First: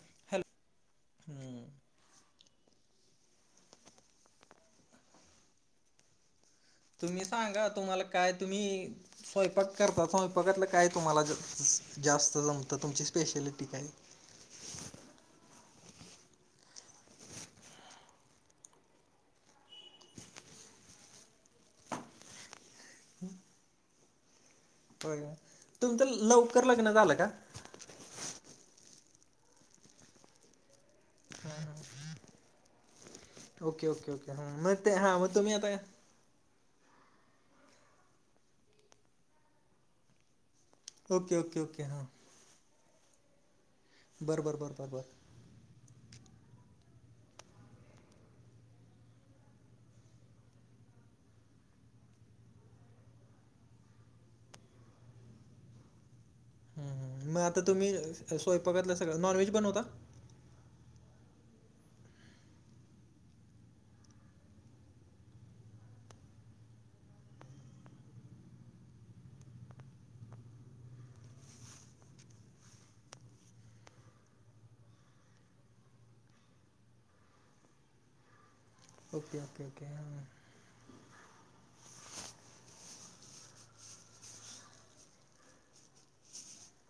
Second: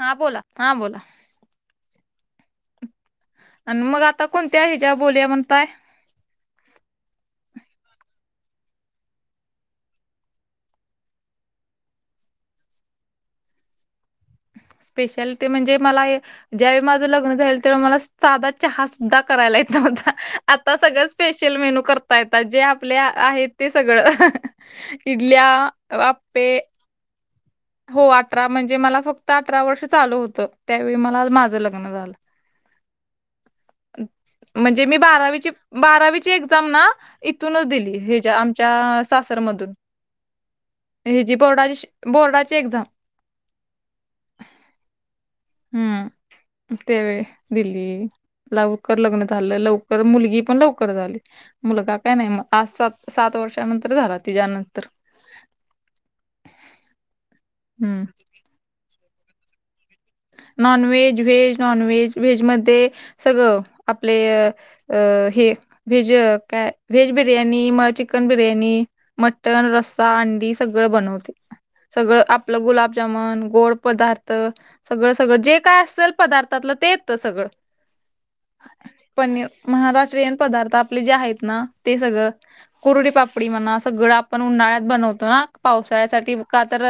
हा बोला हॅलो हां बोला. हम्म. अन मग आता कोणत्या हेज्या बोल्या म्हणताय? तुम्ही सांगा, तुम्हाला काय तुम्ही. स्वयंपाक करता. स्वयंपाकातलं काय तुम्हाला जास्त जमतं, तुमची स्पेशालिटी काय. स्पेशालिटी म्हणजे मला हे. ज्यावेळी माझं लग्न झालं, तेव्हा मला साधा चहा सुद्धा करायला येतं नव्हता. आता सगळं स्पेशल मेन्यू करता येतात जे आपले आहेत ते सगळं. इडल्या आप्पे. ‌ तिनं झालं का? हो अठरा म्हणजे, मला फक्त अठरा वर्ष चालू होतं. त्यावेळी मला माझं लग्न झालं. ओके ओके ओके हां मग म्हणजे ते मी हां मग बारावीची तुम्ही आता बारावीची एक त्यांना इथूनच दिली, हेच्या आमच्या सासरमधून. हिजी ओके ओके ओके बोर्डाशी हां बोर्डाची एक्झाम. बरं बरं बरं बरं बरं. [inaudible] त्या वेळी दिली लवकर लग्न झालं, लवकर मुलगी पण लवकर झाली. मुलगा काय नाही मग पाच सात सात वर्षानंतर झाला तिज्यानंतर हम्म हम्म मग आता तुम्ही हम्म. स्वयंपाकातला सगळं नॉनव्हेज बनवता? Non veg, veg non, veg मध्ये सगळं आपले. अ हे व्हेज काय, व्हेज बिर्याणी मग चिकन बिर्याणी. मटण रस्सा अंडी सगळं बनवते. सगळं आपलं गुलाबजामन गोड पदार्थ. सगळं सगळं जे काय असेल पदार्थातलं, ते येतं सगळं. ओके पनीर ओके ओके हां महाराष्ट्रीयन पदार्थ आपले जे आहेत ना, ते सगळं. कुरडी, पापडी म्हणा सगळं आपण उन्हाळ्यात बनवतो ना पावसाळ्यासाठी का तर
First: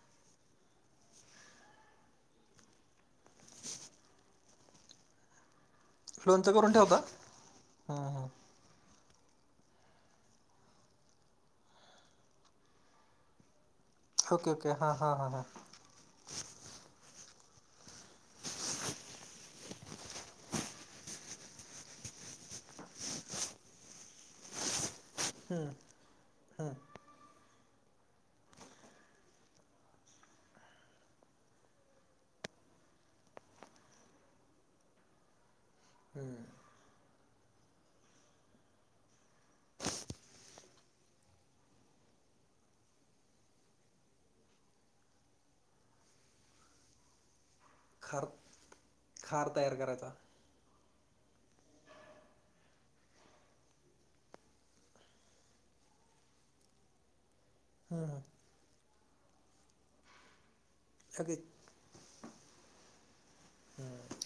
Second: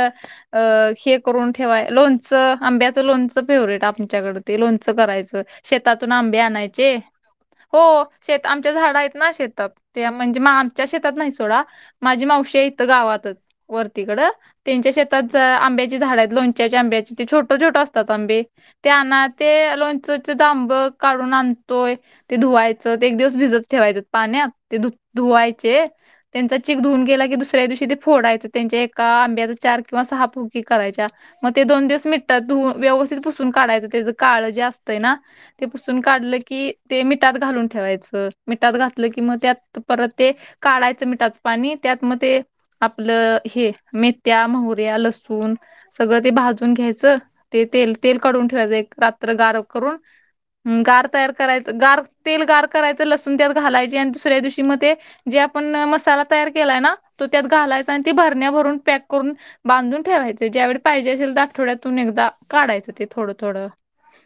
अ हे करून ठेवाय लोणचं आंब्याचं लोणचं फेवरेट आमच्याकडं, ते लोणचं करायचं. शेतातून आंबे लोणचं करून आणायचे. ठेवता हो हां हां शेत आम झाड आहेत ना शेतात ते म्हणजे, आमच्या शेतात नाही सोडा माझी मावशी इथं गावातच. वरतीकडं ओके ओके त्यांच्या हां हां हां शेतात हां आंब्याची झाड आहेत, लोणच्याच्या आंब्याची. छोट छोट असतात आंबे ते, आना ते लोणचचे जांब काढून आणतोय. ते धुवायचं ते एक दिवस भिजत ठेवायचं पाण्यात. ते धु हम्म, धुवायचे, त्यांचा हम्म, चीक धुऊून गेला की दुस दुसऱ्या दिवशी फोडायच. त्यांच्या एका आंब्याच्या चार किंवा सहा फुगी करायच्या. मग ते दोन दिवस मिठात धुवून, व्यवस्थित पुसून काढायचं. त्याचं काळ जे असतंय ना ते पुसून हम्म. काढलं की ते, मिठात घालून ठेवायचं. मिठात घातलं की मग त्यात परत ते, काढायचं मिठाचं पाणी, त्यात म ते. आपलं हे मेथ्या, मोहऱ्या, लसूण सगळं ते भाजून घ्याय चल ते तेल खार काढून ठेवायचं एक रात्र खार गार तयार करून. करायचा हम्म, गार तयार करायचं. गार तेल गार करायचं, लसूण त्यात घालायचे आणि दुसऱ्या दिवशी मग ते जे आपण मसाला तयार केलाय ना तो त्यात घालायचा आणि ती हम्म. भरण्या भरून पॅक करून बांधून ठेवायचं. ज्यावेेळी पाहिजे असेल तर ओके आठवड्यात एकदा काढायचं, ते थोडं थोडं.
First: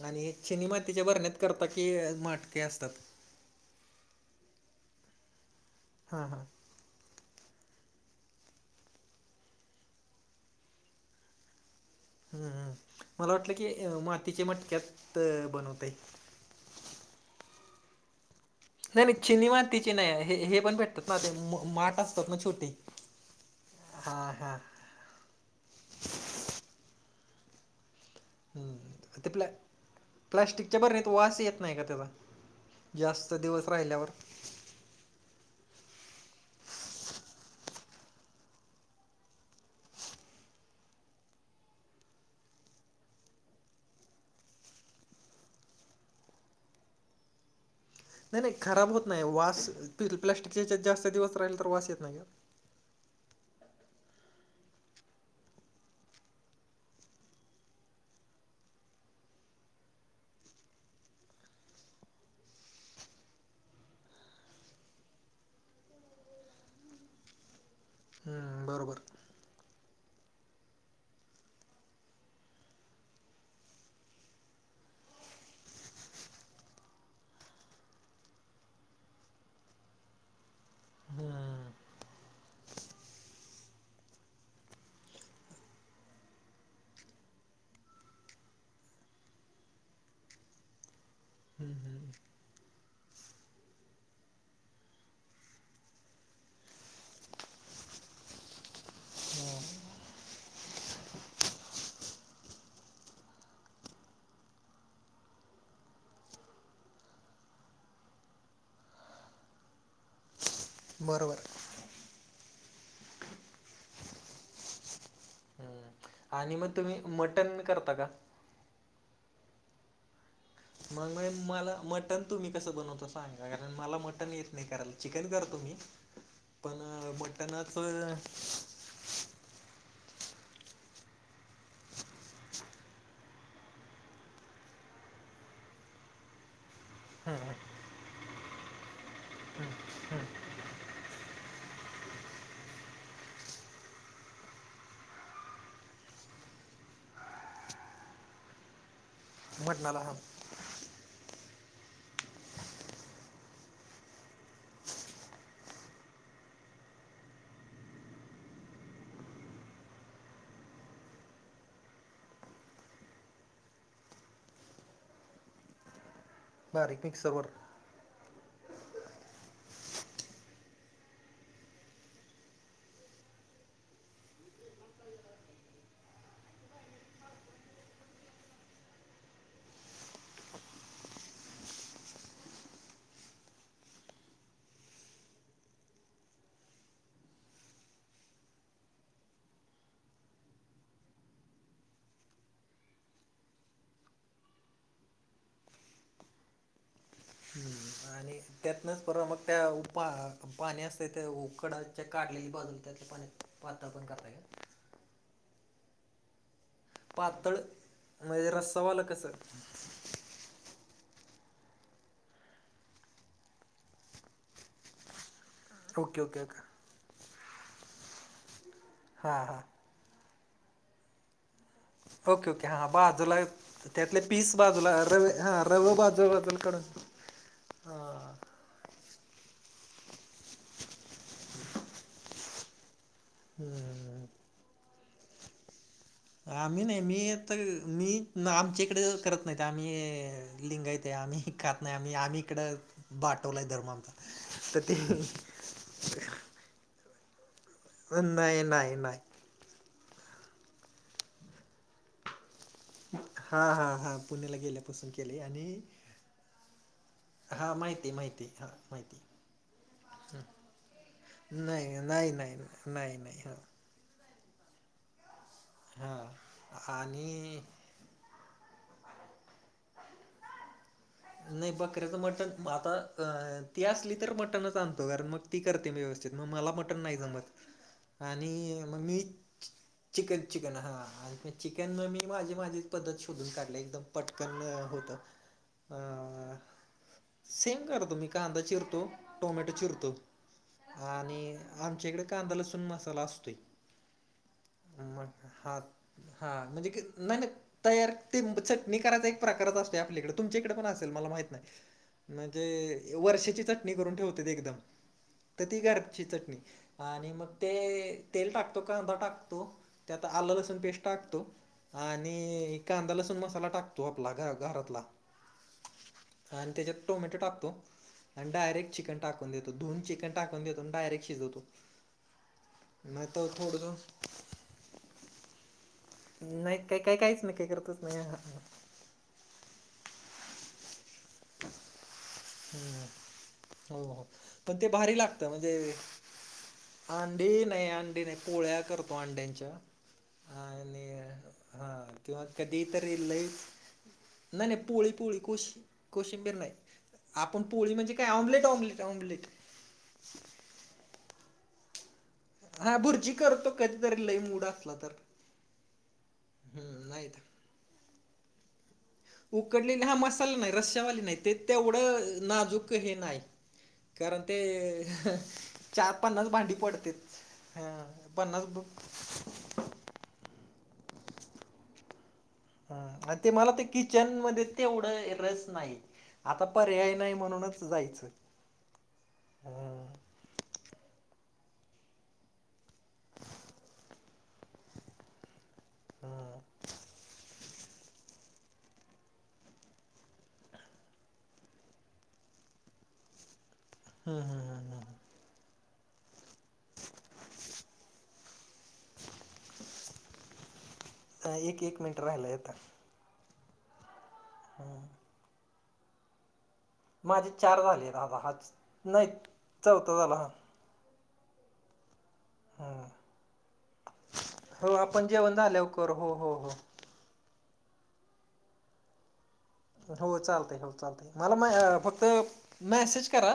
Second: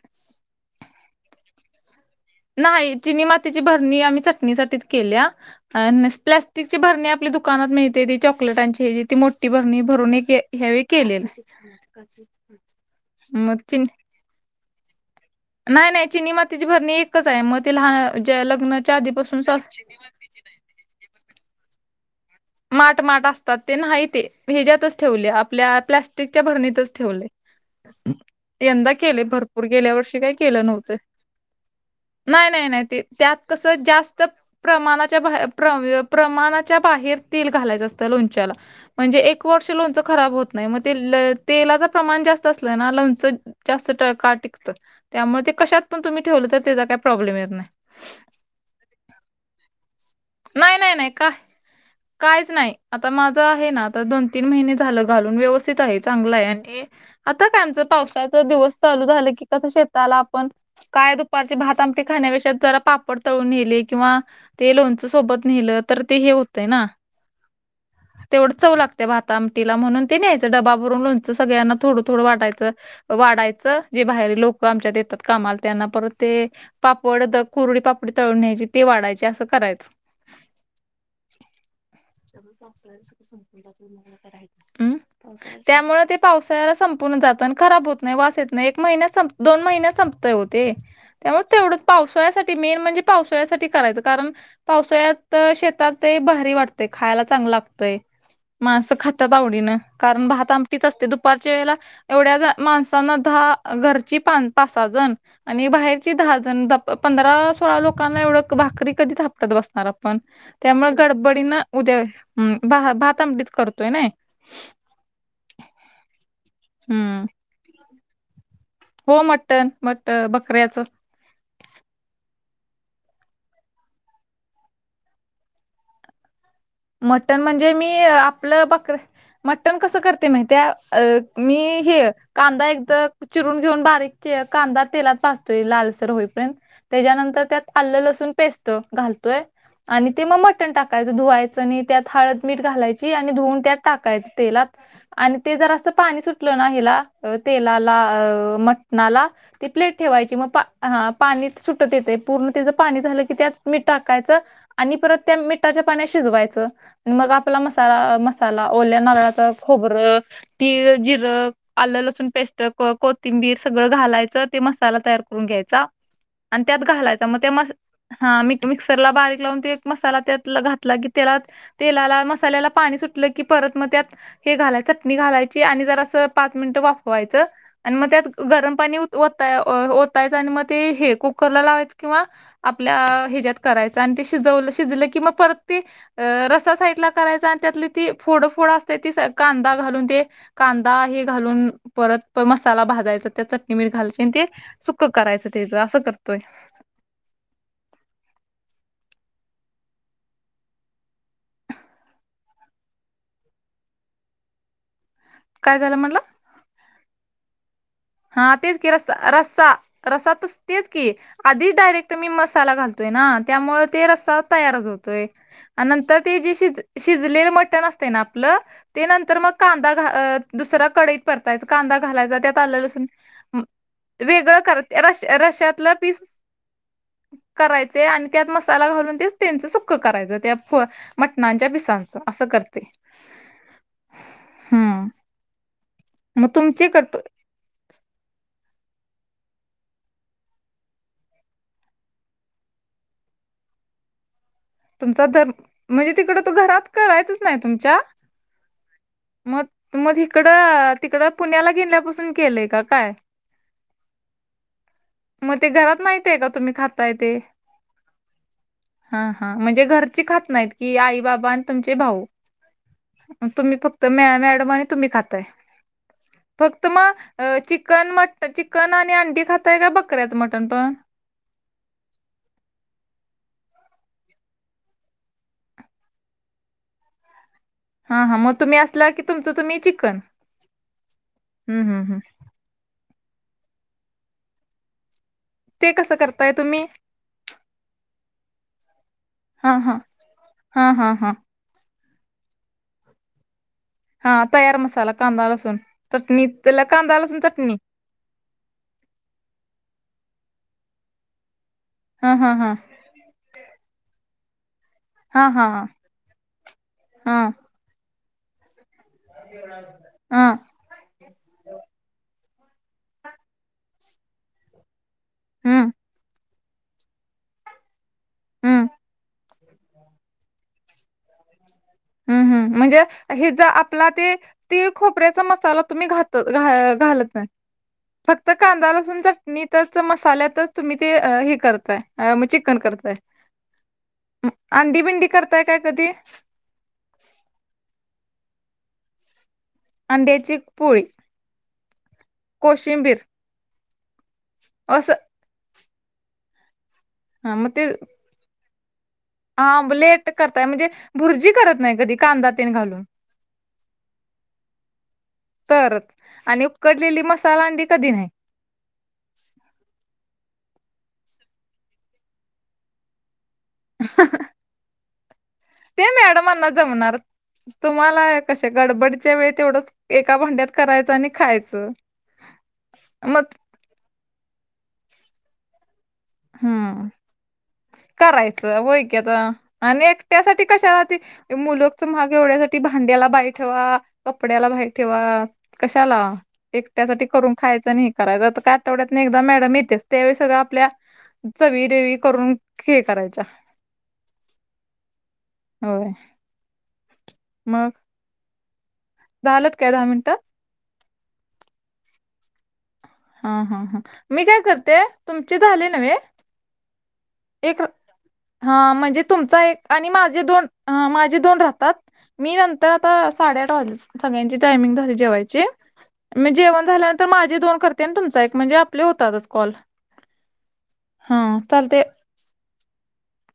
आणि चिनी मातीच्या भरण्यात करता की माठ? नाही चिनी मातीची भरणी आम्ही चटणीसाठीच केल्या. आन हां हां प्लास्टिक ची भरणी आपली दुकानात मिळते, ती चॉकलेटांची हेजी ती मोठी भरणी भरून एक ह्या वेळी केलेलं. [inaudible] हम हम. मला वाटलं की मातीच्या मटक्यात, बनवता नाही येईल. नाही चिनि मातिची भरणी एकच आहे, मग ती लहान लग्नाच्या नाही नाही आधीपासून. चिनी मातीचे नाही हे हे पण भेटतात ना ते माठ असतात ना छोटी माट माट असतात ते, नाही ते हेच्यातच ठेवले आपल्या. प्लास्टिकच्या भरणीतच ठेवले. हम्म. यंदा केलंय ते प्ला भरपूर, गेल्या वर्षी काही केलं प्लास्टिकच्या नव्हतं. बरणीत वास येत नाही का त्याचा नाही नाही नाही. टी. जास्त त्यात दिवस कसं राहिल्यावर जास्त प्रमाणाच्या बाहेर प्रमाणाच्या बाहेर तेल घालायचं असतं लोणच्याला. म्हणजे एक वर्ष लोणचं खराब होत नाही. मग तेल तेलाच प्रमाण जास्त असलं ना लोणच जास्त काळ टिकतं. त्यामुळं ते कशात पण तुम्ही ठेवलं, तर त्याचा काही प्रॉब्लेम येत नाही. नाही नाही खराब होत नाही. वास प्लास्टिकच्या ह्याच्यात नाही नाही जास्त नाही का दिवस राहिले, तर वास येत नाही का? काहीच नाही आता माझं आहे ना दोन तीन महिने झालं, घालून व्यवस्थित आहे चांगलं आहे आणि. आता काय आमचं पावसाचा दिवस चालू झालं की, कसं शेताला आपण. काय दुपारचे भात आमटी खाण्यापेक्षा, जरा पापड तळून नेले किंवा ते लोणचं सोबत नेलं तर, ते हे होतंय ना. तेवढं हम्म, चव बरोबर लागत्या, भात आम तिला म्हणून ते न्याचं डबा भरून लोणचं, सगळ्यांना थोडं थोडं वाटयचं. वाढायचं जे बाहेर लोक आमच्यात येतात. कामाला त्यांना परत ते, पापड द कुरडी, पापडी तळून घ्यायची ते वाढायचे असं करायचं. हम्म, [unintelligible] हम्म [inaudible] त्यामुळे ते पावसाळ्याला संपूनच जात आणि खराब होत नाही, वास येत नाही एक महिन्यात संप दोन महिन्यात संपते ओ ते. त्यामुळे तेवढं पावसाळ्यासाठी मेन म्हणजे, पावसाळ्यासाठी करायचं कारण पावसाळ्यात शेतात. ते भारी वाटतय खायला चांगलं लागतंय. माणसं खातात आवडीनं कारण भात आमटीच असते दुपारच्या वेळेला एवढ्या माणसांना दहा घरची पा पाच सा जण. आणि बाहेरची दहा जण धप पंधरा सोळा लोकांना एवढं भाकरी कधी थापटत बसणार आपण. त्यामुळे बरोबर गडबडीन उद्या भात आंमटीच करतोय नाही. हम्म आणि मग तुम्ही हम्म मटन मी करता का? हो मटन मट बकऱ्याचं. मग म मला मटन तुम्ही कसं बनवता सांगा कारण मला मटन येत नाही करायला चिकन करतो मी. [unintelligible] मटण म्हणजे मी मटणाचं आपलं बकर मटण कसं करते माहित्या अ मी हे कांदा एकदा चिरून घेऊन बारीक कांदा तेलात भाजतोय लालसर होईपर्यंत. त्याच्यानंतर त्यात आलं लसूण पेस्ट घालतोय आणि ते मग मटण टाकायचं धुवाय च आणि त्यात हळद मीठ घालायची आणि धुऊन त्यात टाकायच तेलात. आणि ते जर असं पाणी सुटलं ना हेला तेलाला अ मटणाला. ती प्लेट मटणाला हा ठेवायची मग पा हा पाणी सुटत येतय पूर्ण त्याचं पाणी झालं की त्यात मी टाकायचं. आणि परत त्या मिठाच्या पाण्यात शिजवायच. च मग आपला मसाला मसाला ओल्या नारळाच खोबरं. तीळ जिरं आलं लसूण पेस्ट को कोथिंबीर सगळं घालायचं ते मसाला तयार करून घ्यायचा. आणि त्यात बारीक घालायचा मग मिक्सरवर त्या हा मी मिक्सरला बारीक लावून ते एक मसाला त्यात घातला की त्याला तेलाला मसाल्याला पाणी सुटलं की परत मग त्यात हे घालाय चटणी घालायची आणि जरसा पाच मिनटं वाफवायचं. आणि मग त्यात गरम पाणी वो वोतायच आणि मग ते हे कुकर लावायच किंवा आपल्या ह्याच्यात करायच आणि ते शिजवलं शिजलं कि मग परत ते अ रसा साईडला करायचा आणि त्यातली ती फोडफोड असते ती कांदा घालून ते कांदा हे घालून परत पर मसाला भाजायचा त्या चटणी, मीठ घालाचीन ती सुक करायचं तेच असं करतोय. हम्म [unintelligible] आणि त्यातनच परवा मग त्या उपार पाणी असते ते उकडाच्या काढलेली बाजू त्याच्या पाणी वातळ पण करता येतय. काय झालं म्हटलं? पातळ म्हणजे हा तेच की रस्सावालं रस्सा कसं रस्सा रसा तर तेच की आधीच डायरेक्ट मी मसाला घालतोय ना त्यामुळे ते रस्ता तयारच होतोय. आणि नंतर ओके ते ओके जे ओके शिज शिजलेलं मटण असते ना आपलं. ते नंतर हां मग हां कांदा घा अ दुसरा कडईत परतायचा कांदा घालायचा ओके त्यात ओके आलं हां लसू बाजूला त्यातले पीस बाजूला र रश हा रव रश्यातलं पीस बाजूला बाजूला काढ करायचे आणि त्या मसाला घालून तेच त्यांचं सुक्क करायचं त्या पो मटणच्या पिसांचा असं करते. हम्म हम. [unintelligible] हम्म मग आम तुमचे नाही करतो मीत तर मी आमच्याकडे करत नाहीत आम्ही लिंगा येते आम्ही खात नाही आम्ही आम्ही इकडं बाठवलाय धर्मा आमचा. [unintelligible] तर ते तुमचा तर म्हणजे तिकडं तो घरात करायचच नाही तुमच्या? नाही नाही नाही मग मग हिकडं तिकडं पुण्याला गेल्यापासून केलंय का काय? हा हा हा. पुण्याला गेल्यापासून केले, मग ते आणि घरात माहित आहे का तुम्ही खाताय ते हा माहिती माहिती हां. माहिती हं. म्हणजे घरची खात नाहीत. की आई बाबा आणि तुमचे नाही भाऊ, नाही नाही नाही नाही हां तुम्ही फक्त. तर मॅ मॅडम तुम्ही खाताय. फक्त म हां हे आणि चि चिकन मट चिकन आणि, अंडी खाताय काय बकऱ्याच मटण पण. नाही बकऱ्याचं मटण आता‌ ती असली, तर मटणच आणतो कारण मग. ती करते मी व्यवस्थित, मग मला मटण नाही जमत. हा हा तुम्ही आणि मग असला मी की तुमचं तुम्ही चिकन चिकन हा, आणि हम्म चिकन मग हम्म हम् मी माझी माझी. पद्धत शोधून काढलंय, एकदम पटकन होतं. ते अ कसं करताय तुम्ही? सेम करतो मी कांदा चिरतो टोमॅटो हा हा चिरतो हा हा हा आणि आमच्या इकडं कांदा लसूण मसाला असतोय. हा तयार मसाला मग कांदा हां लसूण चटणी हां.. त्याला म्हणजे कांदा नाही लसूण नाही चटणी तयार. ते चटणी करायच एक प्रकारच असतोय आपल्याकडे, तुमच्या इकडे पण असेल मला माहित हा नाही हा म्हणजे. हा वर्षाची चटणी करून, ठेवत्यात एकदम. हा तर हा ती घरची चटणी, आणि हा मग ते तेल टाकतो कांदा टाकतो. खातो त्यात हा आलं लसूण पेस्ट. टाकतो. आणि कांदा लसूण मसाला टाकतो, आपला घरातला. हम्म. आणि त्याच्यात टोमॅटो टाकतो, आणि हम्म डायरेक्ट चिकन टाक धुवून चिकन टाकून देतो, डायरेक्ट शिजवतो. हम्म हम्म. म्हणजे नाही तर हे ज थोडंसं आपला ते तिळ खोपऱ्याचा मसाला तुम्ही घात तर नाही काही काही घाल-घालत काहीच नाही. काही करतच नाही फक्त कांदा लसुण चटणीतच मसाल्यातच तुम्ही ते हे करताय, मग चिकन हम्म. करताय. हो हो. म, पण ते अंडी भारी बिंडी लागतं करताय म्हणजे, काय कधी अंडी नाही अंडी नाही, पोळ्या करतो अंड्यांच्या. अंड्याची पोळी. हा, किंवा कधी तर कोशिंबीर लैच, नाही नाही पोळी असं पोळी. कोशि कोशिंबीर नाही, हा आपण पोळी म्हणजे काय? Omelette omelette omelette. ऑमलेट करताय म्हणजे, भुर्जी करत नाही कधी. कांदा तेन हा. घालून भुर्जी करतो कधीतरी लय मूड असला तर. तरचं आणि हम्म उकडलेली नाही तर. मसाला अंडी कधी नाही. उकडलेला हा मसाला नाही, रश्यावाली नाही ते तेवढं नाजूक हे नाही. कारण ते, त्या चार पन्नास मॅडमांना भांडी पडतेत. जमणारचं, हा तुम्हाला पन्नास कसे ब- गडबडीच्या वेळ तेवढंच. एका भांड्यात करायचं आणि खायचं. हा. मग ते मला तर किचन मध्ये तेवढं, रस नाही. आता पर्याय नाही, म्हणूनच जायचं. जाऊया की आता, हा आणि एकट्यासाठी कशाला ते. मुलूकच महाग एवढ्यासाठी, भांड्याला बाई ठेवा कपड्याला बाई ठेवा. कशाला हा एक, त्यासाठी करून खायचं नाही हे करायचं तर, आठवड्यात एकदा मॅडम येत्याचं. त्यावेळी सगळं आपल्या. चवी रेवी करून हे करायचा. हम् हम् हम हम. होय मग. झालत काय, दहा मिनिटं. अ एक एक मिनिट राहिलाय आता. हा हा हा. मी काय करते, तुमचे झाले‌ न्हवे. माझे चार एक झाले दादा हा म्हणजे, नाही तुमचा एक आणि चौथा झाला माझे हा दोन माझे दोन राहतात. मी नंतर हम्म. आता साडेआठ वाजले, सगळ्यांची टायमिंग झाली आपण जेवण जेवायची. झाल्यावर तर कर हो हो हो हो. तर माझे दोन करते आणि तुमचा एक म्हणजे आपले होतातच कॉल. हो चालतंय हो चालतंय. हां मला अ फक्त मेसेज करा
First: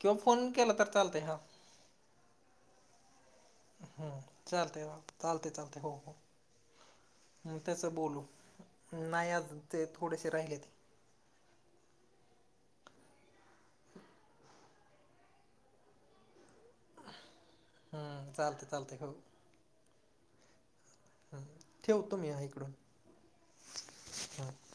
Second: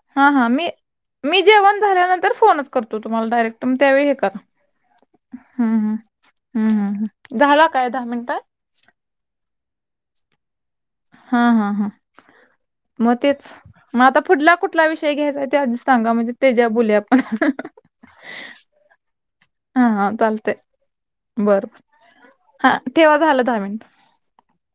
किंवा हा हा. फोन मी केला तर चालतंय हा मी जेवण झाल्यानंतर फोनच करतो तुम्हाला डायरेक्ट. मग त्यावेळी हम्म हे करा चालतंय बघा चालतंय चालतंय हो हो. हम्म हम्म हम्म. मग झाला काय त्याचं दहा बोलू मिनिटं? नाही आजून ते थोडेसे राहिलेती. हा हा हा. मग तेच मग आता पुढला कुठला विषय घ्यायचा. ते आधीच सांगा म्हणजे, तेज्यावर बोलुया आपण चालते चालते हो हा चालतंय. बर बर ठेवतो मी इकडून हा ठेवा झालं दहा मिनिट. हं.